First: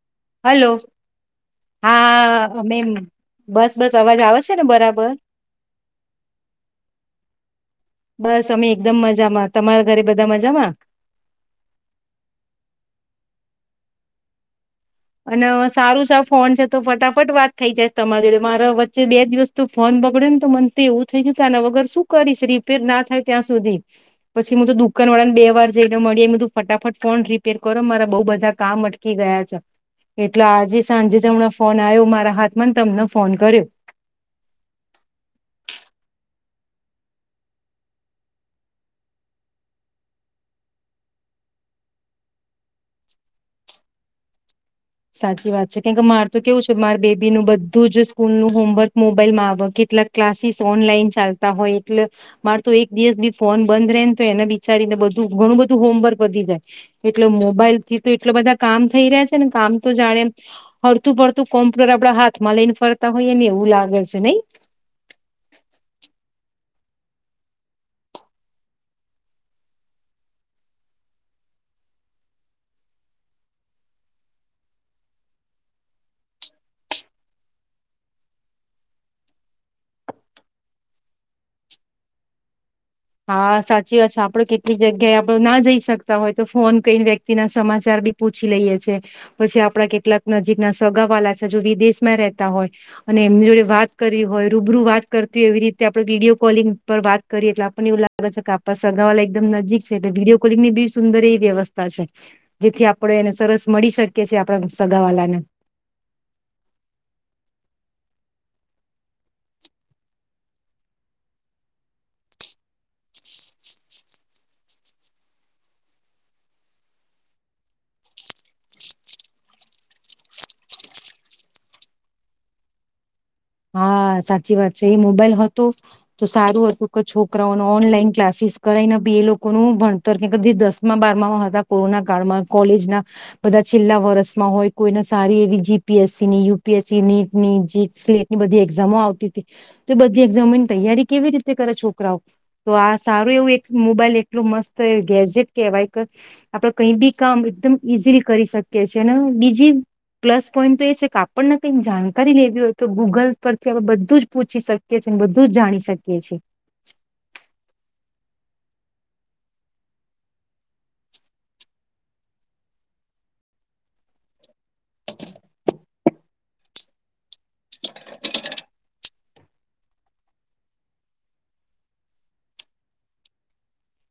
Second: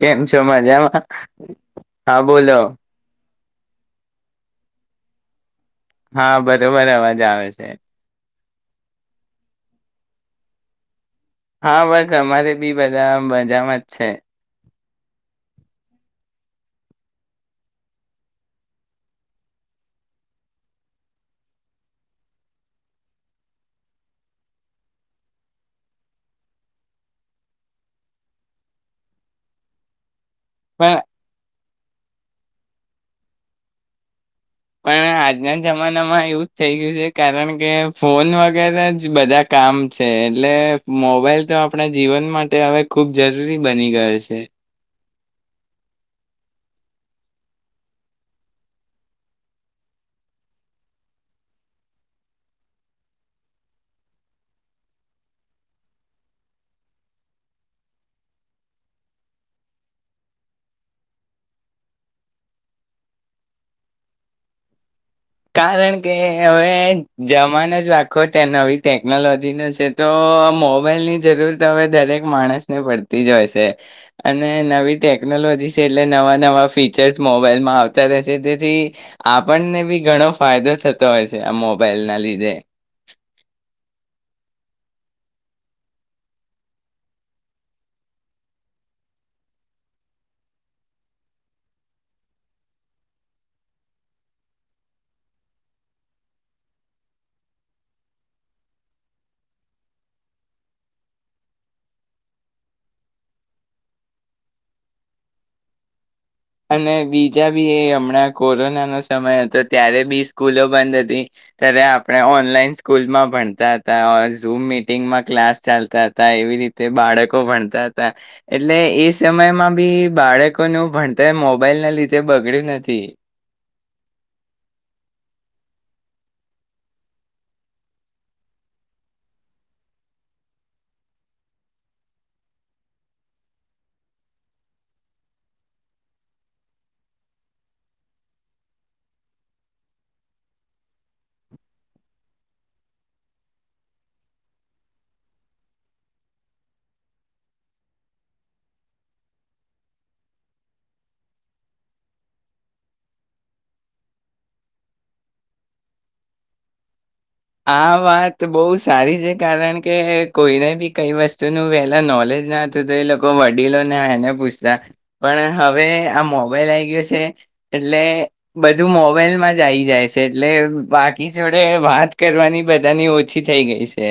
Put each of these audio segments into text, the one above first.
કેમ છો હલો મજામાં હા બોલો બસ બસ અવાજ આવે છે ને બરાબર હા બરોબર અવાજ આવે છે બસ અમે એકદમ મજામાં તમારા ઘરે બધા મજામાં હા બસ અમારે બી બધા મજામાં જ છે અને સારું સા ફોન છે તો ફટાફટ વાત થઇ જાયશ તમારી જોડે મારા વચ્ચે બે દિવસ તો ફોન બગડ્યો ને તો મન તો એવું થઈ જતું ને વગર શું કરીશ રિપેર ના થાય ત્યાં સુધી પછી મું તો દુકાન વાળા ને બે વાર જઈને મળીએધું ફટાફટ ફોન રિપેર કરો મારા બઉ બધા કામ અટકી ગયા છે એટલે આજે પણ સાંજે જ હમણાં ફોન આવ્યો મારા હાથમાં તમને ફોન કર્યો પણ આજના જમાનામાં એુંજ થઈ ગયું છે કારણ કે ફોન વગેરે જ બધા કામ છે એટલે મોબાઈલ તો આપણા જીવન માટે હવે ખૂબ જરૂરી બની ગયો છે સાચી વાત છે કે કે માર તો કેવું છે મારે બેબીનુંું બધું જ સ્કૂલનુંું હોમવર્ક મોબાઈલમાં આવે કેટલાક ક્લાસીસ ઓનલાઈન ચાલતા હોય એટલે માર તો એક દિવસ બી ફોન બંધ રહે ને તો એને બિચારીને બધું ઘણું બધું હોમવર્ક વધી જાય એટલે મોબાઈલ થી તો એટલા બધા કામ થઈ રહ્યા છે ને કામ તો જાણે હડતું પડતું કોમ્પ્યુટર આપડા હાથમાં લઈને ફરતા હોઈએ ને એવું લાગે છે નહી કારણ કે હવે જમાનો જ રાખો ત્યાં નવી ટેકનોલોજી નો છે તો મોબાઈલની જરૂરત હવે દરેક માણસને પડતી જ હોય છે અને નવી ટેકનોલોજી છે એટલે નવા નવા ફીચર્સ મોબાઈલમાં આવતા રહેશે તેથી આપણને બી ઘણો ફાયદો થતો હોય છે આ મોબાઈલ ના લીધે હા સાચી વાત છે આપડ કેટલીક જગ્યાએ આપડ ના જઈ શકતા હોય તો ફોન કને વ્યક્તિ ના સમાચાર બી પૂછી લઈએ છે પછી આપડા કેટલાક નજીક ના સગા વાળ છે જો વિદેશમાં રતા હોય અને એમની જોડે વાત કરી હોય રૂબરૂ વાત કરતું હોય એવી રીતે આપડે વિડીયો કોલિંગ પર વાત કરીએ એટલે ને એવું લાગે છે કે આપણા સગા વાલા એકદમ નજીક છે એટલે વિડીયો કોલિંગ ની બી સુંદર એવી વ્યવસ્થા છે જેથી આપણે એને સરસ મળી શકીએ છીએ આપણા સગાવાલાને અને બીજા બી એ હમણાં કોરોના નો સમય હતો ત્યારે બી સ્કૂલો બંધ હતી ત્યારે આપણે ઓનલાઈન સ્કૂલમાં ભણતા હતા ઝૂમ મિટિંગમાં ક્લાસ ચાલતા હતા એવી રીતે બાળકો ભણતા હતા એટલે એ સમયમાં બી બાળકોનું ભણ તે મોબાઈલ ના લીધે બગડ્યું નથી હા સાચી વાત છે એ મોબાઈલ હતો તો સારું હતું કે છોકરાઓને ઓનલાઈન ક્લાસીસ કરાયને બી એ લોકોનું ભણતર કે જે દસમા બારમામાં હતા કોરોના કાળમાં કોલેજના બધા છેલ્લા વર્ષમાં હોય કોઈને સારી એવી જીપીએસસી ની યુપીએસસી નીટ ની જે ની બધી એક્ઝામો આવતી હતી તો એ બધી એક્ઝામોની તૈયારી કેવી રીતે કરે છોકરાઓ તો આ સારું એવું એક મોબાઈલ એટલોું મસ્ત ગેઝેટ કહેવાય કે આપડે કઈ બી કામ એકદમ ઈઝીલી કરી શકીએ છીએ અને બીજી પ્લસ પોઈન્ટ તો એ છે કે આપણને કઈક જાણકારી લેવી હોય તો ગૂગલ પરથી આપણે બધું જ પૂછી શકીએ છીએ અને બધું જ જાણી શકીએ છીએ આ વાત બહુ સારી છે કારણ કે કોઈને બી કઈ વસ્તુનું વહેલા નોલેજ ના હતું તો એ લોકો વડીલોને એને પૂછતા પણ હવે આ મોબાઈલ આવી ગયો છે એટલે બધું મોબાઈલમાં જ આવી જાય છે એટલે બાકી જોડે વાત કરવાની બધાની ઓછી થઈ ગઈ છે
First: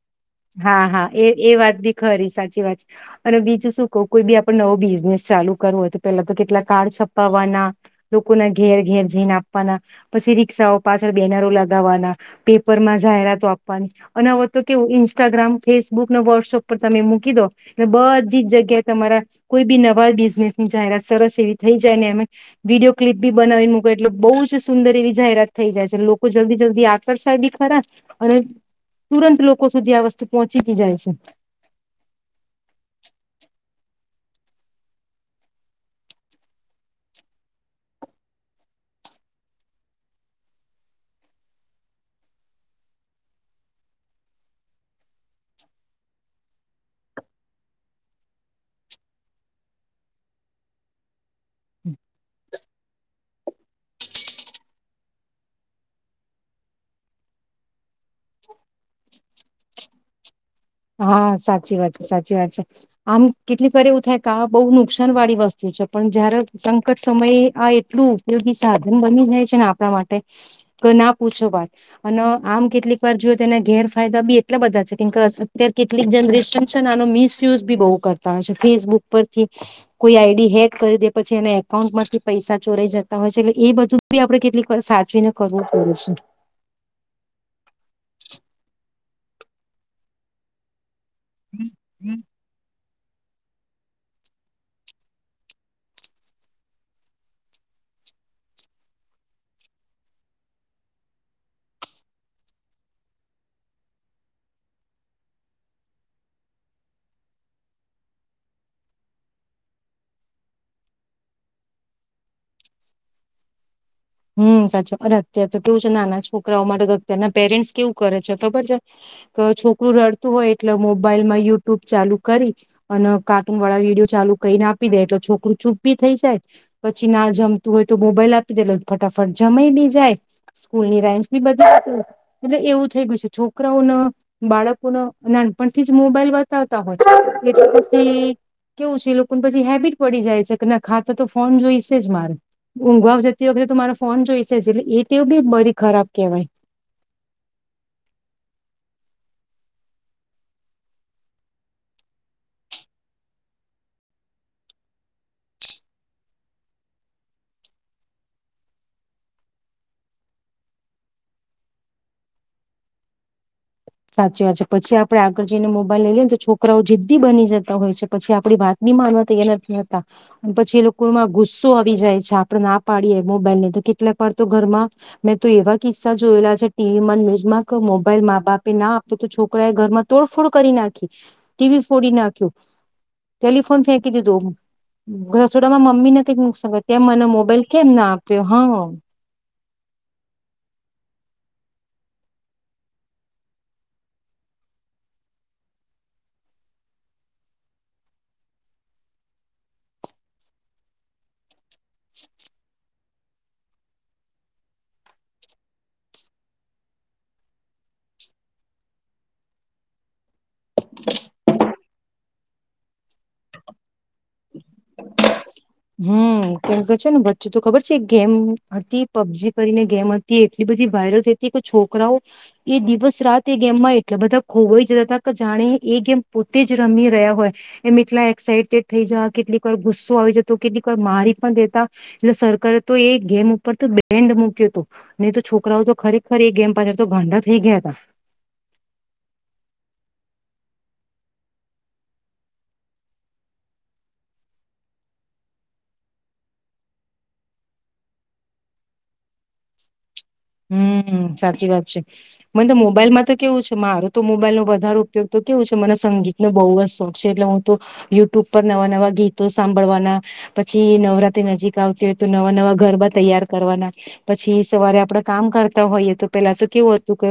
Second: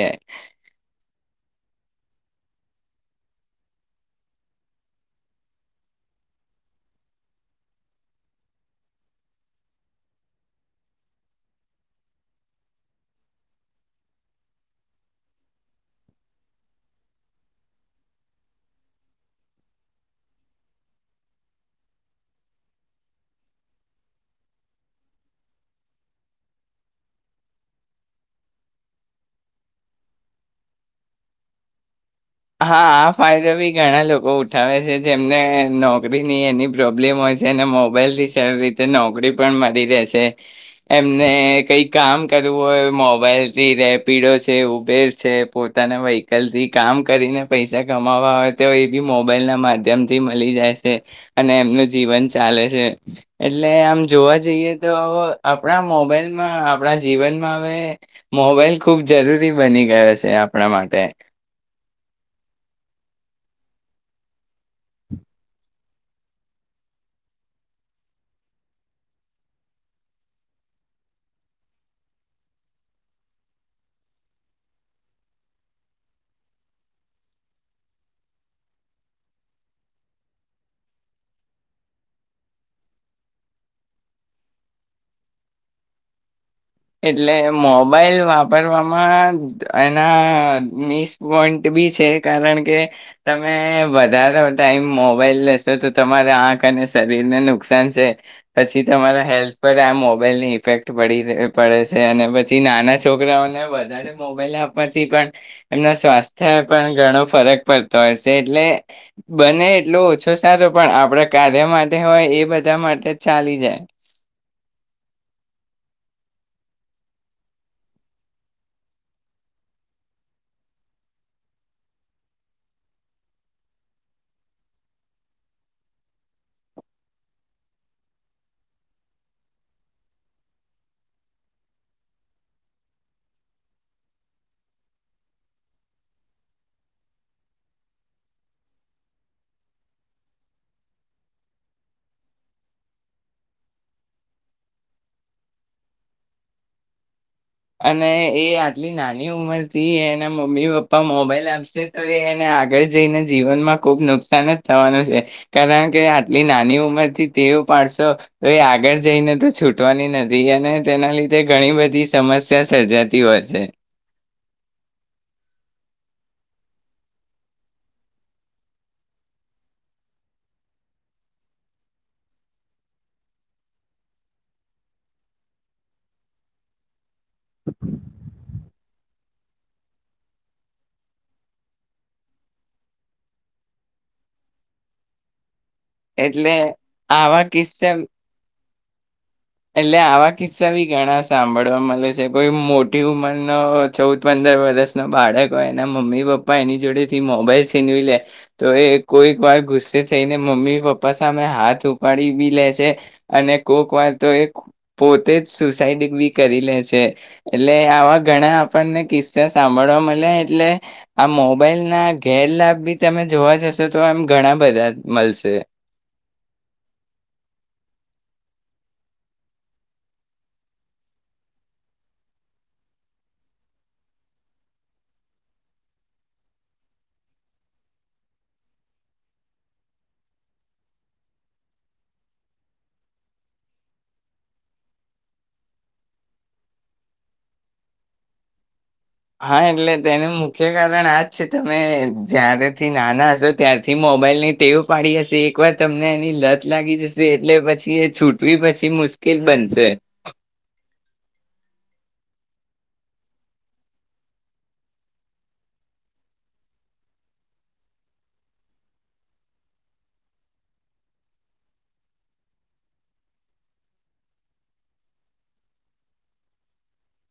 હા હા એ એ વાત બી ખરી સાચી વાત છે અને બીજું શું કહ કોઈ બી આપડે નવો બિઝનેસ ચાલુ કરવો હોય તો પેલા તો કેટલા કાર્ડ છપાવવાના લોકોના ઘેર ઘેર જઈન આપવાના પછી રી્ષાઓ પાછળ બેનરો લગાવવાના પેપર માં જાહેરાતો આપવાની અને હવે તો કેવું ઇ ઇન્સ્ટાગ્રામ ફેસબુક ને વોટ્સઅપ પર તમે મૂકી દો એટલે બધી જગ્યાએ તમારા કોઈ બી નવા બિઝનેસ ની જાહેરાત સરસ એવી થઈ જાય ને અમે વિડીયો ક્લિપ બી બનાવી મૂકો એટલે બહુ જ સુંદર એવી જાહેરાત થઈ જાય છે લોકો જલ્દી જલ્દી આકર્ષાય બી ખરા અને તુરંત લોકો સુધી પહોંચીથી જાય છે હા આ ફાયદો બી ઘણા લોકો ઉઠાવે છે જેમને નોકરીની એની પ્રોબ્લેમ હોય છે અને મોબાઈલ થી સારી રીતે નોકરી પણ મળી રહેે છે એમને કઈ કામ કરવું હોય મોબાઈલથી રેપિડો છે ઉબેર છે પોતાના વ્હીકલથી કામ કરીને પૈસા કમાવવા હોય તો એ બી મોબાઈલ ના માધ્યમ થી મળી જાય છે અને એમનું જીવન ચાલે છે એટલે આમ જોવા જઈએ તો આપણા મોબાઈલમાં આપણા જીવનમાં હવે મોબાઈલ ખુબ જરૂરી બની ગયો છે આપણા માટે. હા સાચી વાત છે સાચી વાત છે આમ કેટલીક વાર એવું થાય કે આ બહુ નુકસાન વાળી વસ્તુ છે પણ જયારે સંકટ સમયે આ એટલું ઉપયોગી સાધન બની જાય છે ને આપણા માટે કે ના પૂછો વાત અને આમ કેટલીક વાર જોએ તેના ગેરફાયદા બી એટલા બધા છે કેમ કે અત્યારે કેટલીક જનરેશન છે ને આનો મિસયુઝ બી બહુ કરતા હોય છે ફેસબુક પરથી કોઈ આઈડી હેક કરી દે પછી એના એકાઉન્ટમાંથી પૈસા ચોરાઈ જતા હોય છે એટલે એ બધું બી આપડે કેટલીક વા સાચવીને કરવું પડે છે એટલે મોબાઈલ વાપરવામાં એના મસ વોન્ટ બી છે કારણ કે તમે વધારેો ટાઈમ મોબાઈલ લેશો તો તમારા આંખ અને શરીરને નુકસાન છે પછી તમારા હેલ્થ પર આ મોબાઈલ ની ઇફેક્ટ પડી પડે છે અને પછી નાના છોકરાઓને વધારે મોબાઈલ આપવાથી પણ એમના સ્વાસ્થ્ય પણ ઘણો ફરક પડતો હોય છે એટલે બને એટલો ઓછો સારો પણ આપણા કાર્ય માટે હોય એ બધા માટે જ ચાલી જાય હમ સાચો અરે અત્ય્યારે તો કેવું છે ના ના છોકરાઓ મારે તો અત્યારના પેરેન્ટ્સ કેવું કરે છે બબર છે કે છોકરું રડતું હોય એટલે મોબાઈલ માં યુટ્યુબ ચાલુ કરી અને કાર્ટૂન વાળા વિડીિયો ચાલુ કહીને આપી દે એટલે છોકરું ચૂપ બી થઇ જાય પછી ના જમતું હોય તો મોબાઈલ આપી દે લ ફટાફટ જમાય બી જાય સ્કૂલ ની રાેન્જ બી બદલા એટલે એવું થઈ ગયું છે છોકરાઓ ન બાળકો ન નાનપણથી જ મોબાઈલ બતાવતા હોય એટલે પછી કેવું છે એ લોકોને પછી હેબિટ પડી જાય છે કે ના ખાતા તો ફોન જોઈશે જ મારે ઊંઘ આવ જતી વખતે મારો ફોન જોઈશેટલે એ તેવ બ બધી ખરાબ કેહેવાય અને એ આટલી નાની ઉંમર થી એના મમ્મી પપ્પા મોબાઈલ આપશે તો એ એને આગળ જઈને જીવનમાં ખુબ નુકસાન જ થવાનું છે કારણ કે આટલી નાની ઉંમરથી તેવું પાડશો તો એ આગળ જઈને તો છૂટવાની નથી અને તેના લીધે ઘણી બધી સમસ્યા સર્જાતી હોય છે સાચી વાત છે પછી આપડે આગળ જઈને મોબાઈલ લઈ લઈએને તો છોકરાઓ જિદ્દી બની જતા હોય છે પછી આપડી વાત બી માનવા તૈયયા નથી હતાતા પછી એ લોકોમાં ગુસ્સો આવી જાય છે આપડે ના પાડીએ મોબાઈલ ને તો કેટલાક વાર તો ઘરમાં મેં તો એવા કિસ્સા જોયેલા છે ટીવીમાં ન્યુઝમાં કે મોબાઈલ મા બાપ ના આપે તો છોકરા એ ઘરમાં તોડફોડ કરી નાખી ટીવી ફોડી નાખ્યો ટેલિફોન ફેંકી દીધો છોડામાં મમ્મીને કઈક એટલે નુકસાન કર ત મને આવા મોબાઈલ કેમ કિસ્સા ના આપ્યો હા એટલે આવા કિસ્સા બી ઘણા સાંભળવા મળે છે કોઈ મોટી ઉંમરનો ચૌદ પંદર વર્ષ ન બાળક હોય એના મમ્મી પપ્પા એની જોડે થી મોબાઈલ છીનવી લે તો એ કોઈક વાર ગુસ્સે થઈને મમ્મી પપા સામે હાથ સુપાડી બી લે છે અને કોક વાર તો એ પોતે જ સુસાઈડ બી કરી લે છે એટલે આવા ઘણા આપણને કિસ્સા સાંભળવા મળ્યા એટલે આ મોબાઈલ ઘેરલાાભ બી તમે જોવા જશો તો એમ ઘણા બધા મળશે હમમ કે છે ને વચ્ચે તો ખબર છે ગેમ હતી પબજી કરીને ગેમ હતી એટલી બધી વાયરલ થઈ હતી કે છોકરાઓ એ દિવસ રાત એ ગેમમાં એટલા બધા ખોવાઈ જતા હતા કે જાણે એ ગેમ પોતે જ રમી રહ્યા હોય એમ એટલા એક્સાાઈટેડ થઇ જ કેટલીક વાર ગુસ્સો આવી જતા તો કેટલીક વાર મારી પણ દેતા એટલે સરકારે તો એ ગેમ ઉપર તો બેન્ડ મુૂક્યો હતો નહી તો છોકરાઓ તો ખરેખર એ ગેમ પાછળ તો ગાંડા થઈ ગયા હતા હા એટલે તેનું મુખ્ય કારણ આજ છે તમે જારેથી નાના હશો ત્યારથી મોબાઈલ ની ટેવ પાડી હશે એકવાર તમને એની લત લાગી જશે એટલે પછી એ છૂટવી પછી મુશ્કેલ બનશે હમ સાચી વાત છે મને તો મોબાઈલમાં તો કેવું છે મારો તો મોબાઈલ નો વધારે ઉપયોગ તો કેવું છે મને સંગીતનોો બહુ જ શોખ છે એટલે હું તો યુટ્યુબ પર નવા નવા ગીતો સાંભળવાના પછી નવરાત્રી નજીક આવતી હોય તો નવા નવા ગરબા તૈયાર કરવાના પછી સવારે આપડા કામ કરતા હોઈએ તો પેલા તો કેવું હતું કે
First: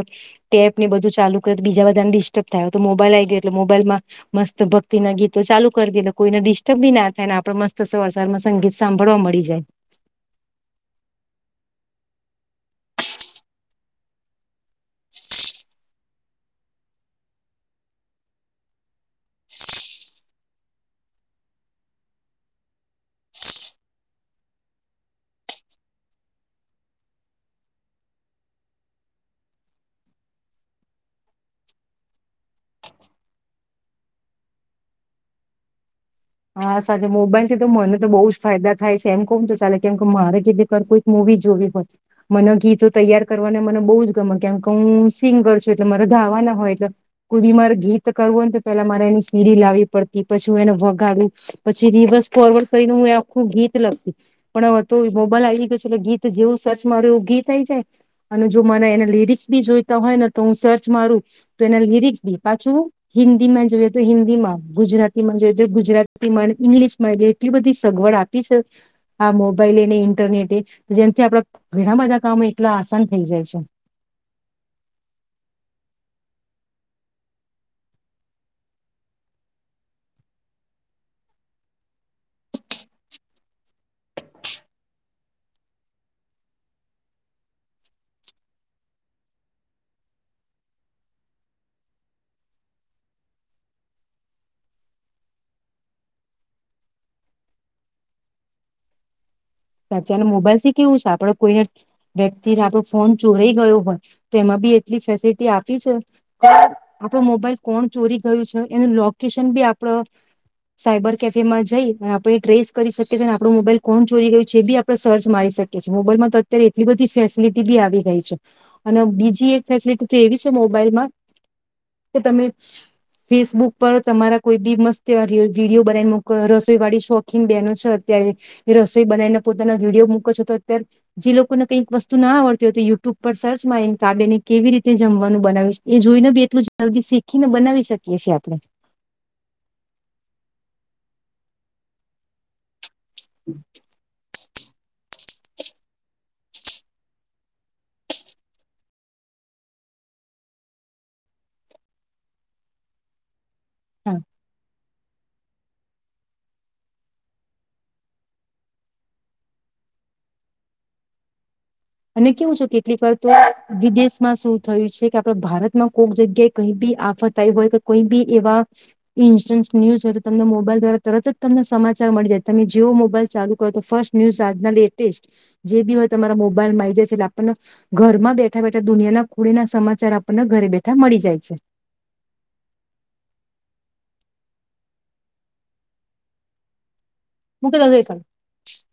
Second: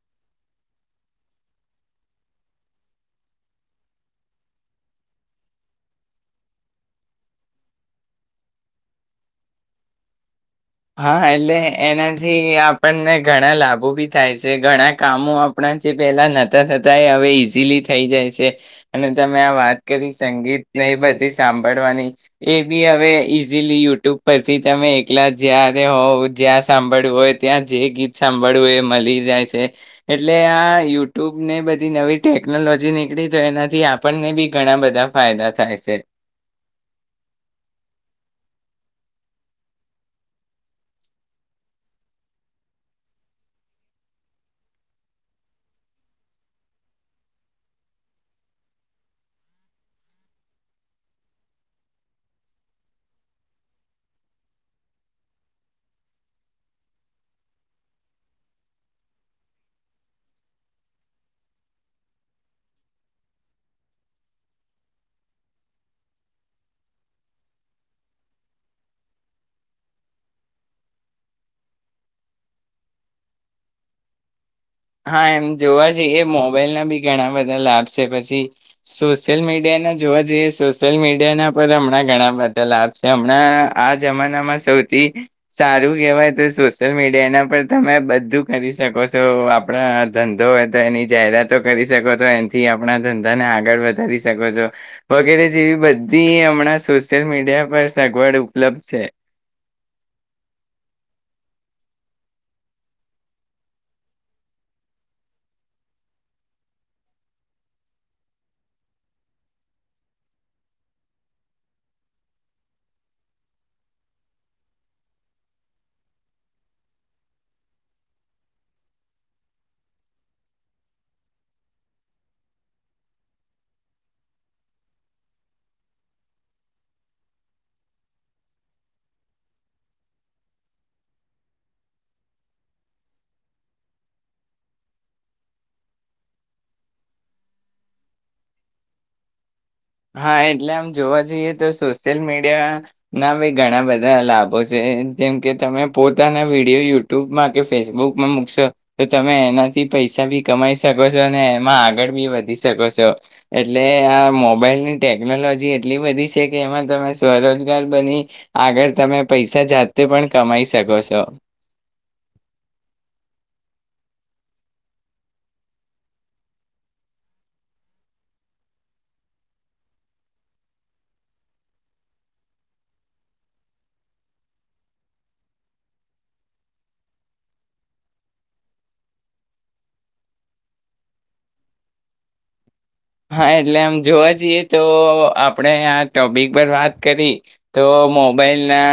ટેપ ને બધું ચાલુ કર બીજા બધાને ડિસ્ટર્બ થાયય તો મોબાઈલ આ ગયો એટલે મોબાઈલમાં મસ્ત ભક્તિ ના ગીતો ચાલુ કરી દે એટલે કોઈને ડિસ્ટર્બ બી ના થાય ને આપડે મસ્ત સવાર સરમાં સંગીત સાંભળવા મળી જાય હા એટલે એનાથી આપણને ઘણા લાભો બી થાય છે ઘણા કામો આપણા જે પેલા નહોતા થતા એ હવે ઈઝીલી થઈ જાય છે અને તમે આ વાત કરી સંગીતને બધી સાંભળવાની એ બી હવે ઈઝીલી યુટ્યુબ પરથી તમે એકલા જય્યારે હોઉવ જ્યાં સાંભળવું હોય ત્યાં જે ગીત સાંભળવું હોય એ મળી જાય છે એટલે આ યુટ્યુબ ને બધી નવી ટેકનોલોજી નીકળી તો એનાથી આપણને બી ઘણા બધા ફાયદા થાય છે હા સાચ મોબાઈલ થી તો મને તો બહુ જ ફાયદા થાય છે એમ કોણ તો ચાલે કેમ કે મારે ગી કોઈક મુવી જોવી હોય મને ગીતો તૈયાર કરવાને મને બહુ જ ગમે કેમકે હું સિંગ કર છું એટલે મારે ધાવાના હોય એટલે કોઈ બી મારે ગીત કરવું હો ને તો પેલા મારે એની સીરી લાવવી પડતી પછી હું એને વ પછી રિવર્સ ફોરવર્ડ કરીને હું આખું ગીત લગતી પણ હવે તો મોબાઈલ આવી ગયો છે એટલે ગીત જેવું સર્ચ માર એવું ગીત આઈ જાય અને જો મને એના લિરિક્સ બી જોઈતા હોય ને તો હું સર્ચ મારું તો એના લિરિક્સ બી પાછું હિન્દી માં જોઈએ તો હિન્દી માં ગુજરાતીમાં જોઈ જે ગુજરાતીમાં ઇંગ્લિશમાં એટલી બધી સગવડ આપી છે આ મોબાઈલે ને ઇન્ટરનેટે જેનાથી આપડા ઘણા બધા કામો એટલા આસાન થઈ જાય છે હા એમ જોવા જઈએ મોબાઈલના બી ઘણા બધા લાભ છે પછી સોશિયલ મીડિયાના જોવા જઈએ સોશિયલ મીડિયાના પર હમણાં ઘણા બધા લાભ છે હમણાં આ જમાનામાં સૌથી સારું કહેવાય તો સોશિયલ મીડિયાના પર તમે બધું કરી શકો છો આપણા ધંધો હોય તો એની જાહેરાતો કરી શકો છ એથી આપણા ધંધાને આગળ વધારી શકો છો વગેરે જેવી બધી હમણાં સોશિયલ મીડિયા પર સગવડ ઉપલબ્ધ છે અતારનો મોબાઈલ થી કેવું છે આપડ કોઈને વ્યક્તિને આપડો ફોન ચોરાઈ ગયો હોય તો એમાં બી એટલી ફેસિલિટી આપી છે આપડો મોબાઈલ કોણ ચોરી ગયું છે એનું લોકેશન બી આપડ સાયબર કેફે માં જઈ અને આપડે એ ટ્રેસ કરી શકીએ છે અને આપડો મોબાઈલ કોણ ચોરી ગયું જે. બી આપ સર્ચ મારી શકીએએ મોબાઈલમાં તો અત્યારે એટલી બધી ફેસિલિટી બી આવી ગઈ છે અને બીજી એક ફેસિલિટી તો એવી છે મોબાઈલમાં કે તમે ફેસબુક પર તમારા કોઈ બી મસ્ત વિડીયો બનાવીને મક રસોઈ વાળી શોખીન બહેનો છે અત્યારે રસોઈ બનાવીને પોતાના વિડીયો મૂકો છો તો અત્યારે જે લોકોને કંઈક વસ્તુ ના આવડતી હોય તો યુટ્યુબ પર સર્ચમાંને કાબે ને કેવી રીતે જમવાનું બનાવીશ એ જોઈને બી એટલું જલ્દી શીખીને બનાવી શકીએ છેીએ આપણે હા એટલે આમ જોવા જઈએ તો સોશિયલ મીડિયા ના ભ ઘણા બધા લાભો છે જે જેમ કે તમે પોતાના વિડીયો યુટ્યુબમાં કે ફેસબુકમાં મૂકશો તો તમે એનાથી પૈસા બી કમાઈ શકો છો અને એમાં આગળ બી વધી શકો છો એટલે આ મોબાઈલ ટેકનોલોજી એટલી બધી છે કે એમાં તમે સ્વરોજગાર બની આગળ તમે પૈસા જાતે પણ કમાઈ શકો છો અને કેવું છે કેટલી વાર તો વિદેશમાં શું થયું છે કે આપડ ભારતમાં કોઈક જગ્યાએ કઈ બી આફત આવી હોય કે કોઈ બી એવા ઇન્સ્ટન્ટ ન્યુઝ હોય તો તમને મોબાઈલ દ્વારા તરત જ તમને સમાચાર મળી જાય તમે જેવો મોબાઈલ ચાલુ કરો તો ફર્સ્ટ ન્યુઝ આજના લેટેસ્ટ જે બી હોય તમારા મોબાઈલ મોબાઈલમાં આ આવી જાય છે એટલે આપણને ઘરમાં બેઠા બેઠા દુનિયાના ખોડી ના સમાચાર આપણને ઘરે બેઠા મળી જાય છે હા એટલે આમ જોવા જઈએ તો આપણેે આ ટોપિક પર વાત કરી તો મૂકી દઉ મોબાઈલના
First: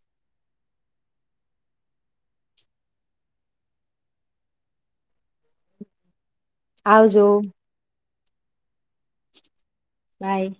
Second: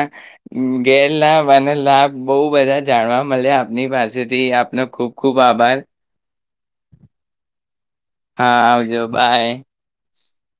ગેરલાભ અને લાભ બહુ બધા જાણવા મળ્યા આપની પાસેથી આપનો ખુબ ખુબ આભાર આવજો હા આવજ જો બાય બાય